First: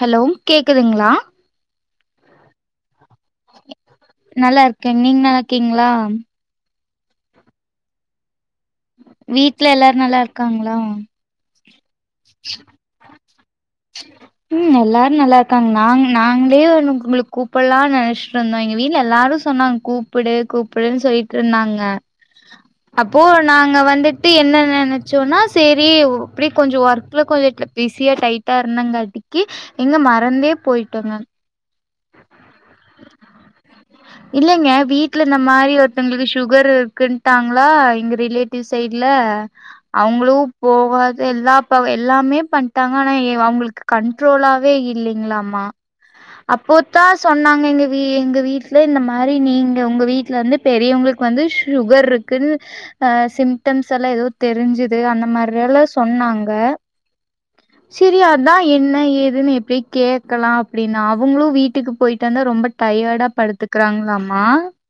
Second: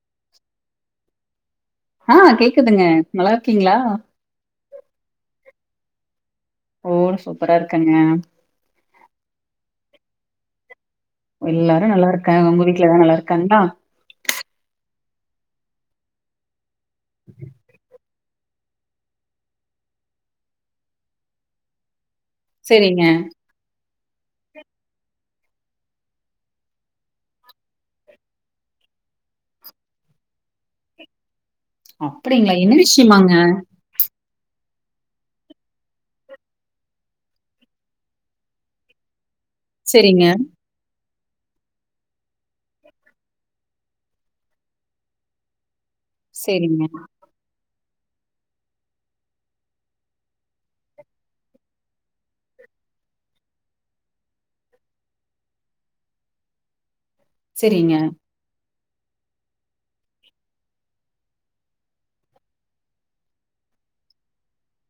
Hello கேக்குதுங்களா ஆ கேக்குதுங்க நல்லாருக்கீங்களா நல்லா இருக்க நீங்க நல்லார்க்கீங்களா ஓ சூப்பரா இருக்கேங்க வீட்ல எல்லாரும் நல்லாருக்காங்களா எல்லாரும் நல்லா இருக்காங்க உங்க வீட்ல எல்லா நல்லார்க்காங்களா ம் எல்லாரும் நல்லா இருக்காங்க நாங் நாங்களே ம் உங்களுக்கு கூப்படலாம் நினைச் இருந்தோம் எங்க வீட்ல எல்லாரும் சொன்னாங்க கூப்புடு கூப்புடுன்னு சொல்லிட்டு இருந்தாங்க சரிங்க. அப்போ நாங்க வந்துட்டு என்ன நினைச்சோம்ன்னா சரி இப்டி கொஞ்சம் ஒர்க் அடுப்புல கொஞ்சம் பிஸியா டைட்டா இருந்தங்காட்டிக்கு எங்க மறந்தே போய்ட்டேங்க அப்டிங்களா என்ன விஷயமாங்க இல்லைங்க வீட்ல இந்த மாரி ஒருத்தவங்களுக்கு சுகர் இருக்குட்டாங்களா எங்க ரிலேட்டிவ் சைட்ல சரிங்க, அவுங்களும் போகாதெல்லாம் இப்ப எல்லாமே பண்ட்டாங்க ஆனா அவங்களுக்கு கண்ட்ரோலாவே இல்லைங்களாமா அப்போ சரிங்க, தா சொன்னாங்க எங்க வீ எங்க வீட்ல இந்த மாரி நீங்க உங்க வீட்ல வந்து பெரியவங்களுக்கு வந்து சுகர் இருக் இர்க்கு ஆ சிம்டம்ஸ் எல்லா ஏதோ தெரிஞ்சுது அந்தமாரி எல்லா சொன்னாங் க சரிங்க, செரி அ அதுதா என்ன ஏதுன்னு எப்டி கேக்லா அப்டின்னா அவுங்களு வீட்டுக்கு போயிட்டு வந்தா ரொம்ப டயார்ட படுத்து க்கறாங்ளாமா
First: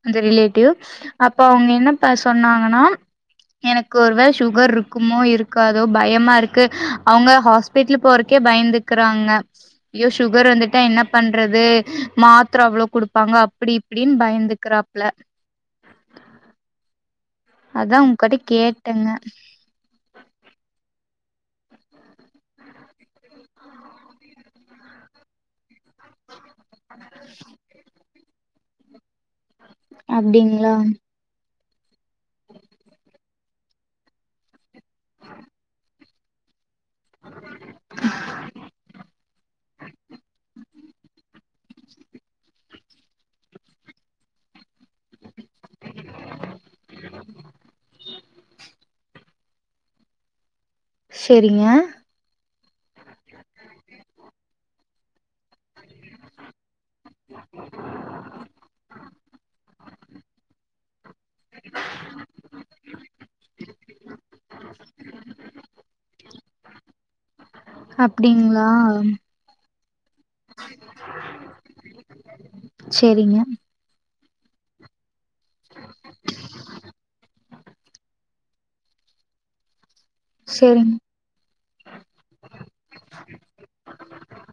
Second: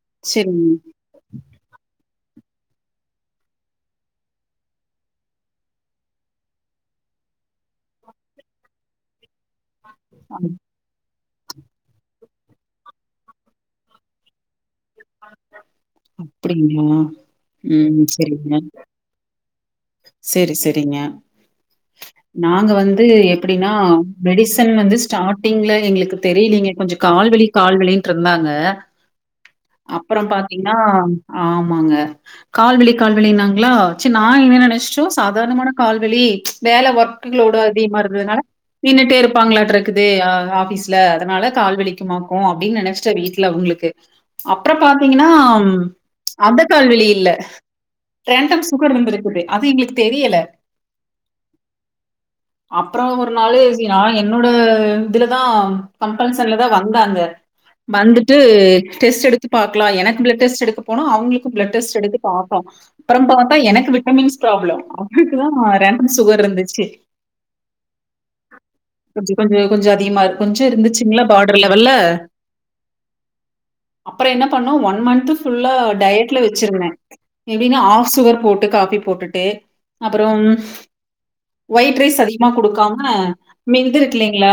அந்த சரிங்க. ரிலேட்டிவ் அப்ப அவுங்க என்னப்ப சொன்னாங்கனா எனக் ஒருவேள சுகர்ருக்குமோ இருக்காதோ பயமாருக் கு அவுங்க ஹாஸ்பிட்லு போறக்கே பயந்துக்றாங்க ஐயோ அப் சுகர் வந்துட்டா என்ன பண்றது மாத்தர அவ்ளோ குடுப்பாங்க அப்டி இப்டின் பயந்துக்றாப்ல அப்டிங்ளா ம் செரிங் மேம் ங்க செரி செரிங்க நாங்க வந்து எப்டினா மெடிசன் வந்து ஸ்டாட்டிங்ல எங்களுக் தெரிலீங்க கொஞ்ச கால்வலி கால்வலின்ட்ருந்தாங்க அப்பறம் அப்டிங்களா பாத்தீங்ன்னா ஆமாங்க கால்வலி கால்வலின்னாங்ளா சேர் நா என்ன நெனஸ்ட்டோ சாதாரணமான கால்வலி வேல ஒர்க்குலோடு அதிக்மா இருந்ததுனால நின்னுட்டே இருப்பாங்களாட்ருக்குது அ ஆஃபீஸ் ல அதனால கால்வலிக்குமாக்கு அப்டின் நெனஸ்ட்டே வீட்ல அவுங்ளுக்கு அப்றோ பாத் தீங்கன்னா அந்த கால்வலியில்ல ரேண்டம் சுகர் வந்துருக்குது அது எங்ளுக்கு தெரியல செரிங்க அப்றோ ஒரு நாளு இது நா என்னோட இதுலதா கம்பல்சன்லதா வந்தாங்க வந்துட்டு டெஸ்ட்டு எடுத்து பாக்கலா எனக்கு ப்ளட் டெஸ்ட்டு எடுக்கப்போனோ அவுங்ளுக்கு ப்ளட் டெஸ்ட்டு எடுத்து பாத்தோ அப்றோ பாத்தா எனக்கு விட்டமின்ஸ் ப்ராப்ளோ அவுங்ளுக்குதா ரேண்டம் சுகர்ருந்துச்சு அப்டீங்ளா கொஞ்சோ கொஞ்சோ அதிகமா இருக் கொஞ்சோ இருந்துச்சுங்ளா பாடர் லெவல்ல செரிங்க அப்றோ என்ன பண்ணோ ஒன் மன்த்து ஃபுல்லா டயட்ல வெச்சிருந்தே எப்டினா ஆஃப் சுகர் போட்டு காஃபி போட்டுட்டு அப்பறோம் செரிங் ஒய்ட் ரைஸ் அதிகமா குடுக்காம மிந்திருக்குல்லைங்ளா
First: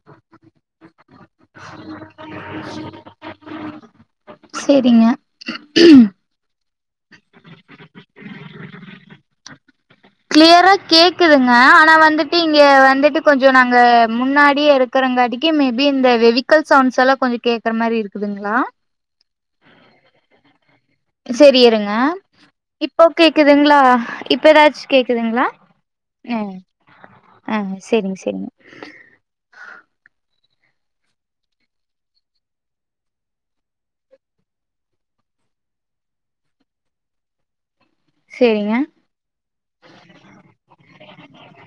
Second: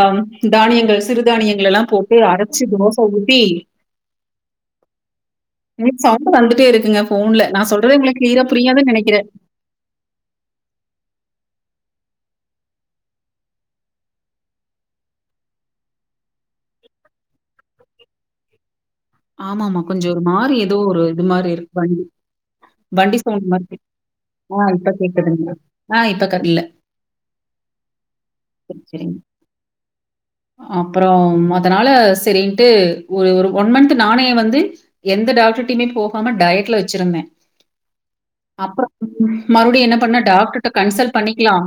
தானியங்கள் சிறுதானியங்கள் எல்லா போட்டு அரச்சு தோச ஊத்தி செரிங்க எனக்கு சவுண்டு வந்துட்டே இருக்குங்க ஃபோன்ல நா சொல்றது உங்களுக் க்ளியரா புரியாதுன் நெனக்கிறே க்ளியரா கேக்குதுங்க ஆனா வந்துட்டு இங்க வந்துட்டு கொஞ்சோ நாங்க முன்னாடியே இரு க்கறங்காட்டிக்கு மேபி இந்த வெவிக்கல் சவுண்ட்ஸ் எல்லா கொஞ்சோ கேக்ற மாரி இருக்குதுங்ளா ஆமாமா கொஞ்சோ ஒருமாரி எதோ ஒரு இது மாரி செரி இருக்கு. இருங்க வண்டி இப்போ வண்டி சவுண்ட் மாரி கேக்குதுங்ளா கேக் இப்போ ஆ எதாச் இப்ப கேக்குதுங்ளா கேட்குதுங்க. ஆ இப்ப க ம் இல்ல. ஆ செரிங் செரிங்க அப்றோ அதனால செரின்ட்டு ஒரு ஒரு ஒன் மன்த் து நானே வந்து எந்த டாக்டர்டியுமே போகாம டயட்ல வெச்சிருந்தே செரிங்க. அப்றோ மறுபடியு என்ன பண்ண டாக்டர்ட்ட கன்சல்ட் பண்ணிக்கலா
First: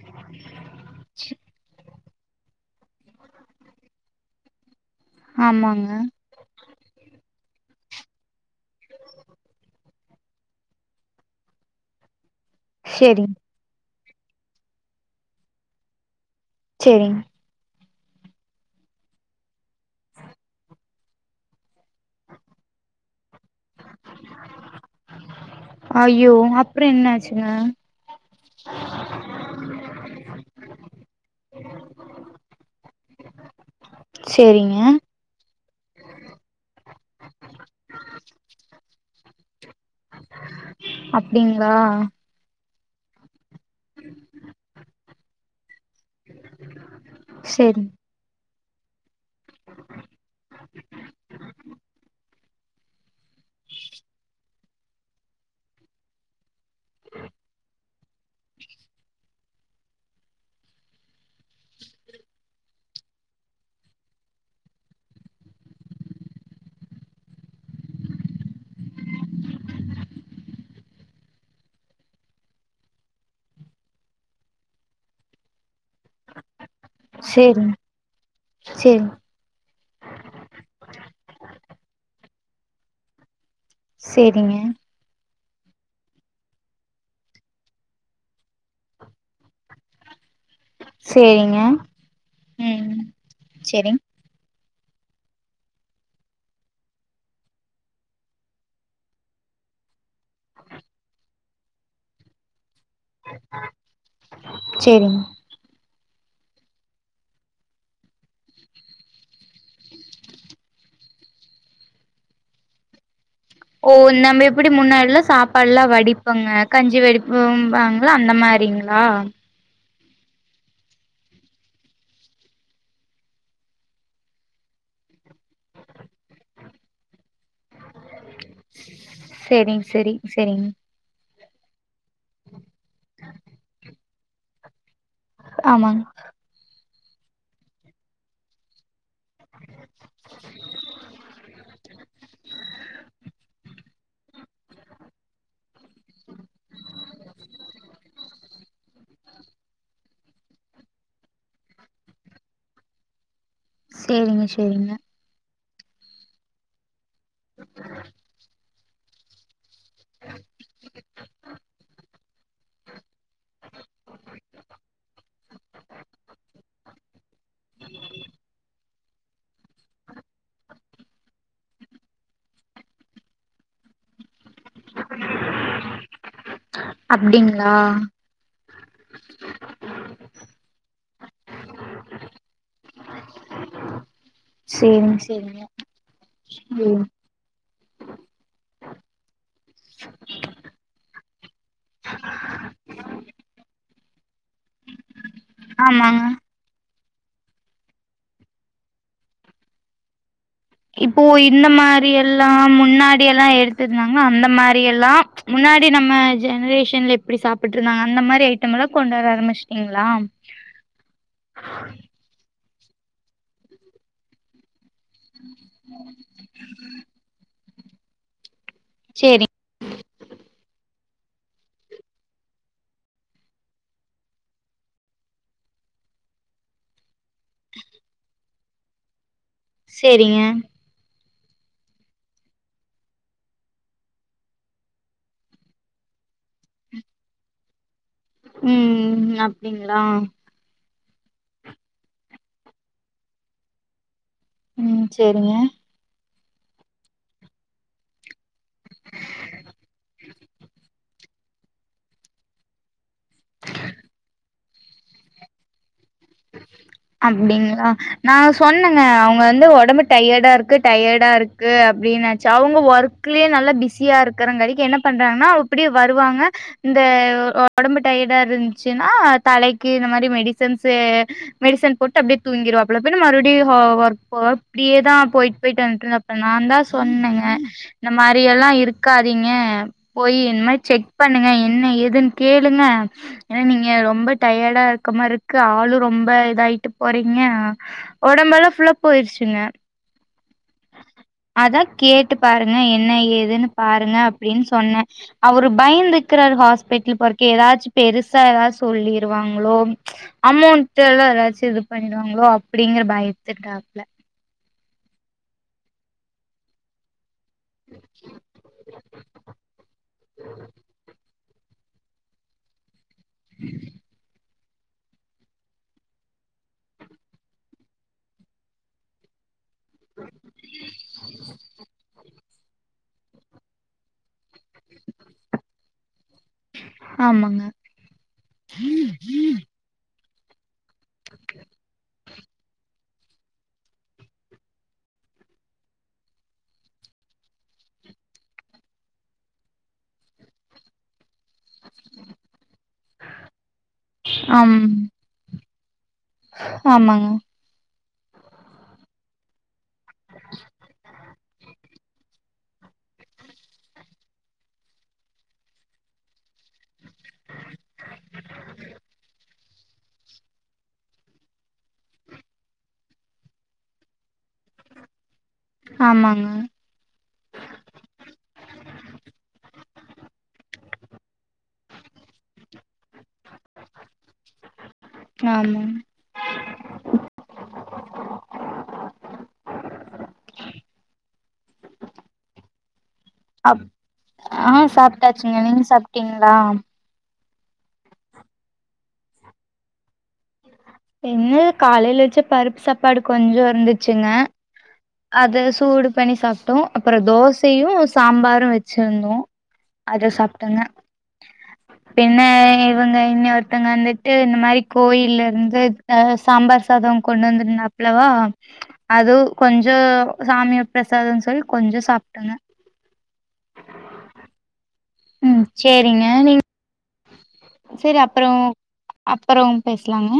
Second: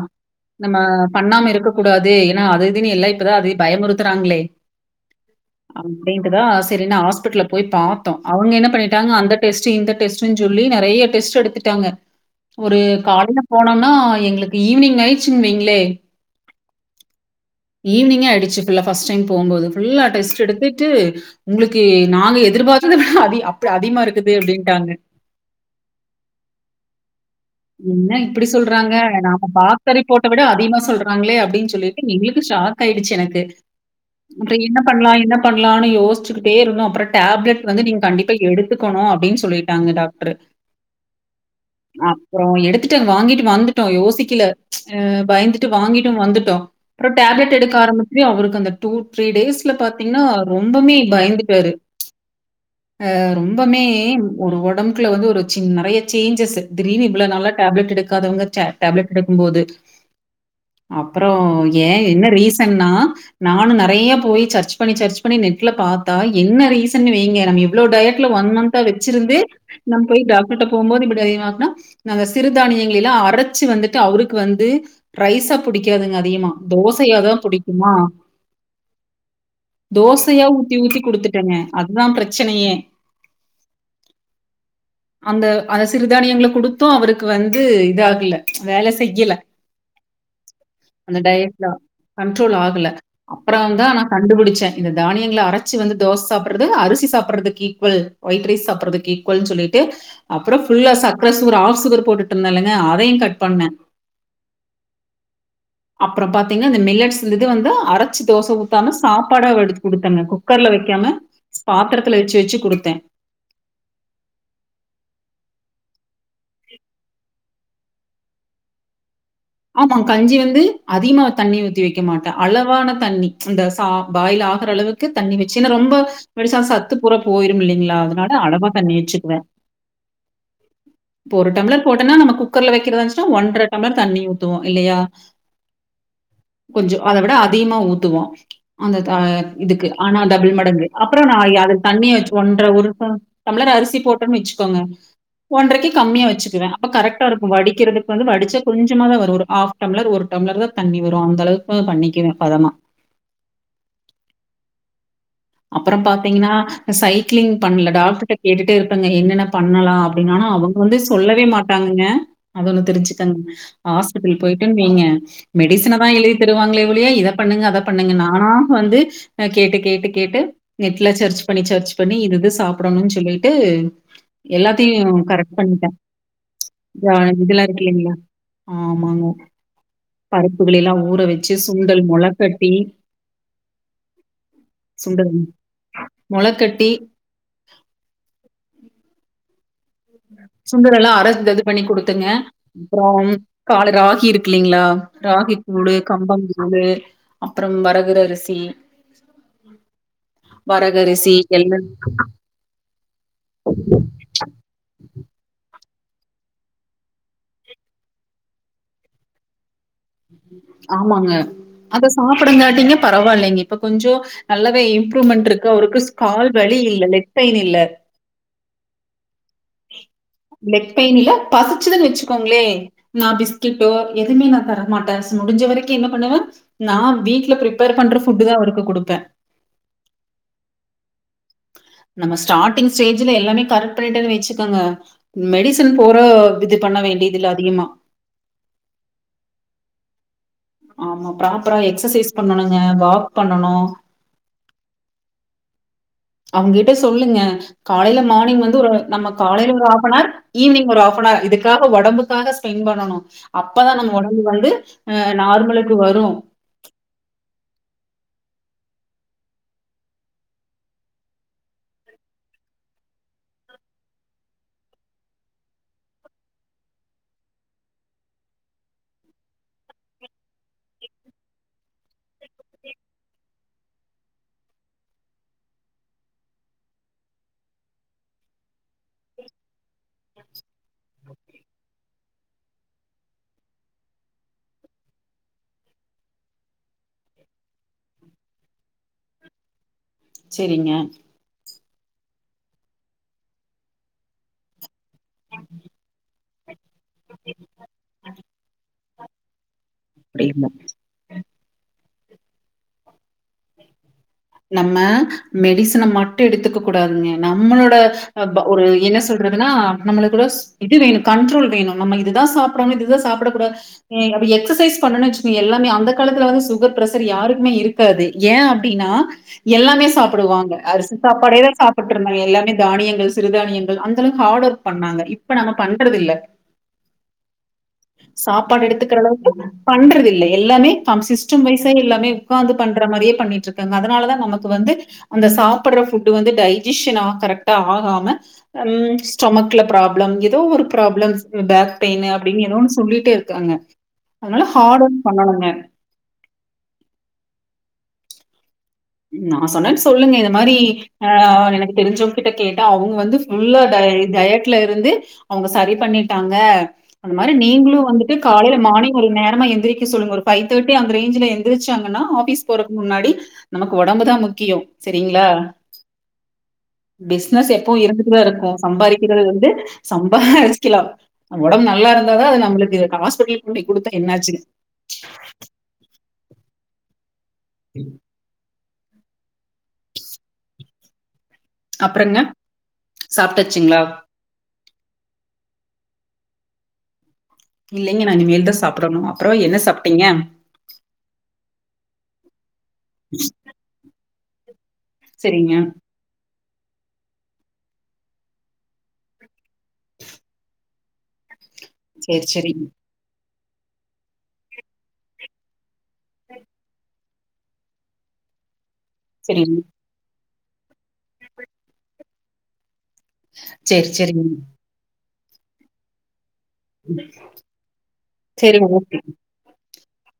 நம்ம பண்ணாம இருக்கக் கூடாது ஏனா அது இதுனு எல்லா இப்பதா அது பயமுறுத்துறாங்ளே ஆமாங்க. அப்டின்ட்டுதா செரினு ஹாஸ் பிட்லுக் போய் பாத்தோ அவுங்க என்ன பண்ணிட்டாங்க அந்த டெஸ்ட்டு இந்த டெஸ்ட்டுன் சொல்லி நெறய டெஸ்ட் எடுத்துட்டாங்க ஒரு செரிங் காலைல போனம்னா எங்ளுக்கு ஈவ்னிங் ஆயிர்ச்சுன்வெய்ங்ளே செரிங் ஈவ்னிங்கே ஆய்டுச்சு ஃபுல்லா ஃபஸ்ட்டு டைம் போம்போது ஃபுல்லா டெஸ்ட் எடுத்துட்டு உங்ளுக்கு நாங்க எதிர்பார்த்ததவிட அதி அப்ப அதிகமாயிருக்குது அப்டின்ட்டாங்க அயோ அப்றோ என்னாச்சுங்க என்ன இப்டி சொல்றாங்க நாம பாத்த ரிப்போட்ட விட அதிகமா சொல்றாங்களே அப்டின் சொல்லிட்டு எங்களுக்கு சாக் ஆயிடுச்சு எனக்கு அப்றோ செரிங்க. என்ன பண்ணலா என்னப் பண்ணலானு யோசிச்சுக்கிட்டே இருந்தோ அப்றோ டேப்லெட் வந்து நீங்க கண்டிப்ப எடுத்துக்கணு அப்டினு சொல்லிட்டாங்க டாக் ட்ரு அப்டிங்களா? அப்றோ எடுத்துட்டே வாங்கிட்டு வந்து ட்டோ யோசிக்கல பயந்துட்டு வாங்கிட்டு வந்துட்டோ அப்றோ டேப்லெட் எடுக்க செரி ஆரம் சு அவருக்கு அந்த டூ த்ரீ டேஸ்ல பாத்தீங்னா ரொம்பமே பயந்துட்டாரு அ ரொம்பமே ஒரு ஒடம்புக்குல வந்து ஒரு சின் நெறைய சேஞ்சஸ்சு திடீர்னு இவளோ நாளா டேப்லட் எடுக்காதவங்க டே டேப்லட் எடுக்கும்போது அப்றோ ஏ என்ன ரீசன்னா நானு நெறைய போய் சர்ச் பண்ணி சர்ச் பண்ணி நெட்ல பாத்தா என்ன ரீசன் வைங்க நம்ம இவ்ளோ டயட்ல ஒன் மன்த் தா வச்சிருந்து நம்ம போய் டாக்டர்ட்ட போம்போது இப்படி அதிகமானா நாங்க சிறுதானியங்களலா அரைச்சு வந்துட்டு அவுருக்கு வந்து ரைஸா புடிக்காதுங்க அதிகமா தோ சயாதா செரிங் புடிக்குமா செரி தோசையா ஊத்தி ஊத்தி குடுத்துட்டேங்க அதா பிரச்சனையே சேரிங்க அந்த அ சிறுதானியங்கள குடுத் து அவருக்கு வந்து இதாகல வேல செய்யல அந்த செரிங்க. டயட்ல கன்ட்ரோல் ஆகல ம். அப்றோந்தா செரிங் கண்டுபுடிச்சே இந்த தானியங்கள அரைச்சு வந்து தோசை சாப்பறது அரிசி சாப்பர்றதுக்கு ஈக்வல் ஒயிட் ரைஸ் சாப்பறதுக்கு ஈக்வல் சொல்லிட்டு அப்றோ ஃபுல்லா சக்ர சுகர் ஆஃப் சுகர் போட்டுட்டு இருந்தேல்லங்க அதையு கட் பண்ணே செரிங். அப்பறம் பாத்தீங்னா இந்த மில்லட்ஸ் இது வந்து அரைச்சு தோசை ஊத்தாம சாப்பாடா வடுத்து குடுத்தேங்க குக்கர்ல வெக்காம பாத்தரத்துல வச்சு வச்சு குடுத்தே ஓ நம்ம எப்டி முன்னாடிலா சாப்பாட்ல்லா வடிப்பங்க கஞ்சி வடிப்பும்பாங்ள அந்த மாரிங் ளா ஆமா கஞ்சி வந்து அதிகமா தண்ணி ஊத்தி வக்க மாட்டே அளவான தண்ணி இந்த சா பாயில் ஆகுற அளவு க்கு தண்ணி வச்சு இன்ன ரொம்ப வடிசா சத்து பூறா போயிரும் இல்லைங்ளா அதனா ல அளவா தண்ணி வச்சுக்குவே செரிங் செரி செரிங் இப்ப ஒரு டம்ளர் போட்டன்னா நம்ம குக்கர்ல வக்கிறதாச்சுனா ஒன்ற டம்ளர் தண்ணி ஊத்துவோ இல்லையா ஆமாங் கொஞ்சோ அத விட அதிகமா ஊத்துவோ அந்த த இதுக்கு ஆனா டபிள் மடங்கு அப்றோ நா அயி அத தண்ணி வச் ஒன்ற ஒரு சா டம்ளர் அரிசி போட்டோன் வச்சுக்கோங்க ஒன்ரைக்கு கம்மியா வச்சுக்குவே அப்ப கரெக்டா இருக்கு வடிக்கிறதுக்கு வந்து வடிச்சா கொஞ்சமா தா வ ரு ஹாஃப் டம்ளர் ஒரு டம்ளர் தா தண்ணி வரு அந்த அளவுக்கு பண்ணிக்குவே பதமா சேரிங்க சேரிங்க அப்பறம் பாத்தீங்ன்னா சைக்ளிங் பண்ல டாக்டர்கிட்ட கேட்டுட்டு இரு ப்பங்க என்னென்ன பண்ணலா அப்டினு ஆனா அவுங்க வந்து சொல்லவே மாட்டாங்கங்க அது ஒண்ணு தெரிஞ்சுக்கங்க ஆஸ்பெட்டல் போய்டோன் வைங்க மெடிசனதாஎழுதி தருவாங்களே ஒழிய இத பண்ணுங்க அத பண்ணுங்க நானா வந்து கேட்டு கேட்டு கேட்டு நெட்ல சர்ச் பண்ணி சர்ச் பண்ணி இதுஇது சாப்டணுன் சொல்லிட்டு எல்லாத்தையு கரெக்ட் பண்ட்டே ஒன் இதெல்லா அப்டிங்களா இருக் இல்லைங்ளா ஆமாங்க பருப்புகளைலா ஊற வச்சி சுண்டல் மொழ கட்டி சேரிங்க சுண்டல் சேரிங்க மொளக்கட்டி, ம் சுண்டல் எல்லா அற இது பண்ணி குடுத்துங்க அப்ரோம் காலேல ராகி இருக் இல்லைங்ளா ராகி கூலு ஆமாங்க கம்பம் கூலு அப்ரோம் வரகுற அரிசி இப்போ வரகரிசி இந்த எல்லாம் மாறி எல்லா முன்னாடி எல்லா எடுத்துருந்தாங்க அந்த மாறி எல்லா முன்னா முன்னாடி நம்ம ஜெனரேஷன்ல இப்டி சாப்ட்டு இருந்தாங்க அந்த மாறி ஐட்டம்லா கொண்டு வர ஆரம்பிச்டீ ங்ளாம் ஆமாங்க அத சாப்புடங்காட்டிங்க பரவாயில்லங்க இப்ப கொஞ்சோ நல்லாவே இம் ரூமெண்ட் இருக்கு அவுருக்கு ஸ்கால் வலி இல்ல லெக் பெயின் இல்ல சேரி லெக் பெயின் இல்ல பசிச்சுதுன்னு வச்சி கோங்களே நா பிஸ்கட்டோ எதுமே நா தர மாட்ட முடிஞ்ச வரைக்கு என்ன பண்ணுவ நா வீட்ல பிரிப்பேர் பண்ற ஃபுட்டு தா அவருக்கு குடுப்ப சேரிங்க நம்ம ஸ்டார்டிங் ஸ்டேஜ்ல எல்லாமே கரெக்ட் பண்ணிட்ட வச்சிக்கோங்க மெடிசன் போற இது பண்ண வேண்டியதுல அதிகமா ம் அப்டிங்ளா ஆமா பிராப்பரா எக்சசைஸ் பண்ணணுங்க வாக் பண்ணனு ம் சேரிங்க அவ்ங்கிட்ட சொல்லுங்க காலேல மார்னிங் வந்து ஒரு நம்ம காலேல ஒரு ஹாப் நார் ஈவினிங் ஒரு ஆஃப் நார் இதுக்காக ஒடம்புக்காக ஸ்பென் பண்ணனு அப்பதா நம்ம ஒடம்பு வந்து அ நார்மலுக்கு வரு அப்டிங்ளா நா சொன்னங்க அவங்க வந்து ஒடம்பு டையடா இருக்கு டையடா இருக் கு அப்டின்னாச்சி அவுங்க ஒர்க்குலேயே நல்லா பிஸியா இருக்கிறங்காட்டி என்ன பண்றாங்கன்னா அப்பிடி வருவாங்க இந்த ஒடம்பு டயர்டா இருந்துச்சின்னா தலைக்கு இந்த மாரி மெடிசன்ஸ்சு மெடிசன் போட்டு அப்டியே தூங்கிடுவாப்ல அப்டியே மறுபடி ஒர்க் போ இப்டியே தா போயிட் போயிட்டு வந்துட் நா தா சொன்னங்க இந்த மாரி எல்லா இருக்காதீங்க போயி என்ன மாரி செக் பண்ணுங்க என்ன ஏதுன் கேளுங்க ஏனா நீங்க ரொம்ப டயர்டா இருக்க மாரி இருக்கு ஆளு ரொம்ப இதாயிட்டு போறீங்க ஒடம்பெல்லா புல்லா போயிருச்சுங்க செரிங்க அதா கேட்டு பாருங்க என்ன ஏதுன்னு பாருங்க அப்டின் சொன்ன அவரு பயந்து இக்கிறாரு ஹாஸ் பெட்டில் பார்க்கே ஏதாச்சு பெருசா ஏதாது சொல்லிருவாங்களோ அப்படின்னா. அமௌண்ட் தேல்ல ஏதாச்சி இது பண்ணிடுவாங்களோ அப்டிங்கிற பயத்து டாப்ல நம்ம மெடிசன மட் எடுத்துக்க கூடாதுங்க நம்மளோட அப்பா ஒரு என்ன சொல்றதுனா நம்மலுக்கு சு இது வேணு கண்ரோல் வேணு நம்ம இதுதா சாப்புடனு இதுதா சாப்புட கூடாது ஏ அப்ப எக்சசைஸ் பண்ணன்னு வச்சுக்கோயே எல்லாமே அந்த காலத்துல வந்து சுகர் பிரஷர் யாருக்குமே இருக்காது ஏ அப்டினா எல்லாமே சாப்புடுவாங்க அரிசி சாப்பாடே சாப்புட்டு இருந்தாங்க எல்லாமே தானியங்கள்ஸ் சிறுதானியங்கள் அந்தளவு ஹாடு ஒர்க் பண்ணாங்க இப்ப நம்ம பண்றது இல்ல ஆமாங்க சாப்பாடு எடுத்துக்கிற அளவுக்கு பண்றது இல்ல எல்லாமே ஃபம் சிஸ்டம் வைசே எல்லாமே உக்காந்து பண் ற மாரியே பண்ணிட்ருக்காங்க அதுனால தா நமக்கு வந்து அந்த சாப்ற ஃபுட்டு் வந்து டைஜிஷ்னா கரெக்ட்டா ஆகாம ம் ஸ்டொமக்ல ப்ராப்ளம் ஏதோ ஒரு ப்ராப்ளம்ஸ் பேக் பெயின்னு அப்டின்னு ஏதோ ஒன்னு சொல்லிட்டே இருக்காங்க அதுனால ஆம் ஹாடு ஒர்க் பண்ணனுங்க ஆமாங்க நா சொன்ன சொல்லுங்க இது மாரி ஆ எனக்கு தெரிஞ்சவங்க கிட்ட கேட்டா அவங்க வந்து ஃபுல்லா டயட்ல இருந்து அவுங்க சரி பண்ணிட்டாங்க அந்த மாரி நீங்களு வந்துட்டு காலைல மார்னிங் ஒரு நேரமா எந்திரிக்க சொல்லுங்க ஒரு ஃபைவ் தேட்டி அந்த ரேஞ்ல எந் எந்துருச்சாங்கன்னா ஆஃபீஸ் போறக்கு முன்னாடி நமக்கு ஒடம்பு தா முக்கியோ சரிங்களா ஆமாங்க பிசினஸ் எப்பவு இருந்துட்டு தா இருக்கு சம்பாரிக்கிறது வந்து சம்பாரிக்கலா ஒடம்பு நல்லா இருந்தாதா அது நம்மளுக்கு ஹாஸ்பிடல் கூடி குடுத்தா என்னாச்சுங் ஆமாங் அப்றங்க அப் சாப்டாச்சுங்ளா ஆ சாப்டாச்சுங்க நீங்க சாப்ட்டீங்ளா இல்லங்க நா இனிமேல் தா சாப்டணு அப்றோ என்ன சாப்டீங்க என்னது காலையில வச்ச பருப்பு சாப்பாடு கொஞ்சோ இருந்துச்சுங்க அத சரிங்க. சூடு பண்ணி சாப்ட்டோ அப்றோ தோசயு சாம்பாரு வச்சிருந்தோ அத சாப்ட்டோங்க பின்ன சரி, சரி. இவங்க இனி ஒருத்தவங்க வந்துட்டு இந்த மாரி கோயி ல இருந்து த சாம்பார் சாதோ கொண்டு வந்து இருந்தாப்புளவா அதுவு சரிங்க. கொஞ்சோ சாமி பிரசாதன் சொல்லி கொஞ்சோ சாப்டாங்க செரி செரிங் ம் செரிங்க நீங் சரி அப்புறோ அப் சரிங்க. அப்புறோ பேசலாங்க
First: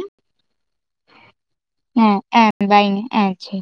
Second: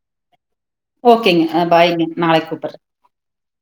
ஓகேங்க பாய்ங்க நாளைக்கு கூப்புற இ அ செரி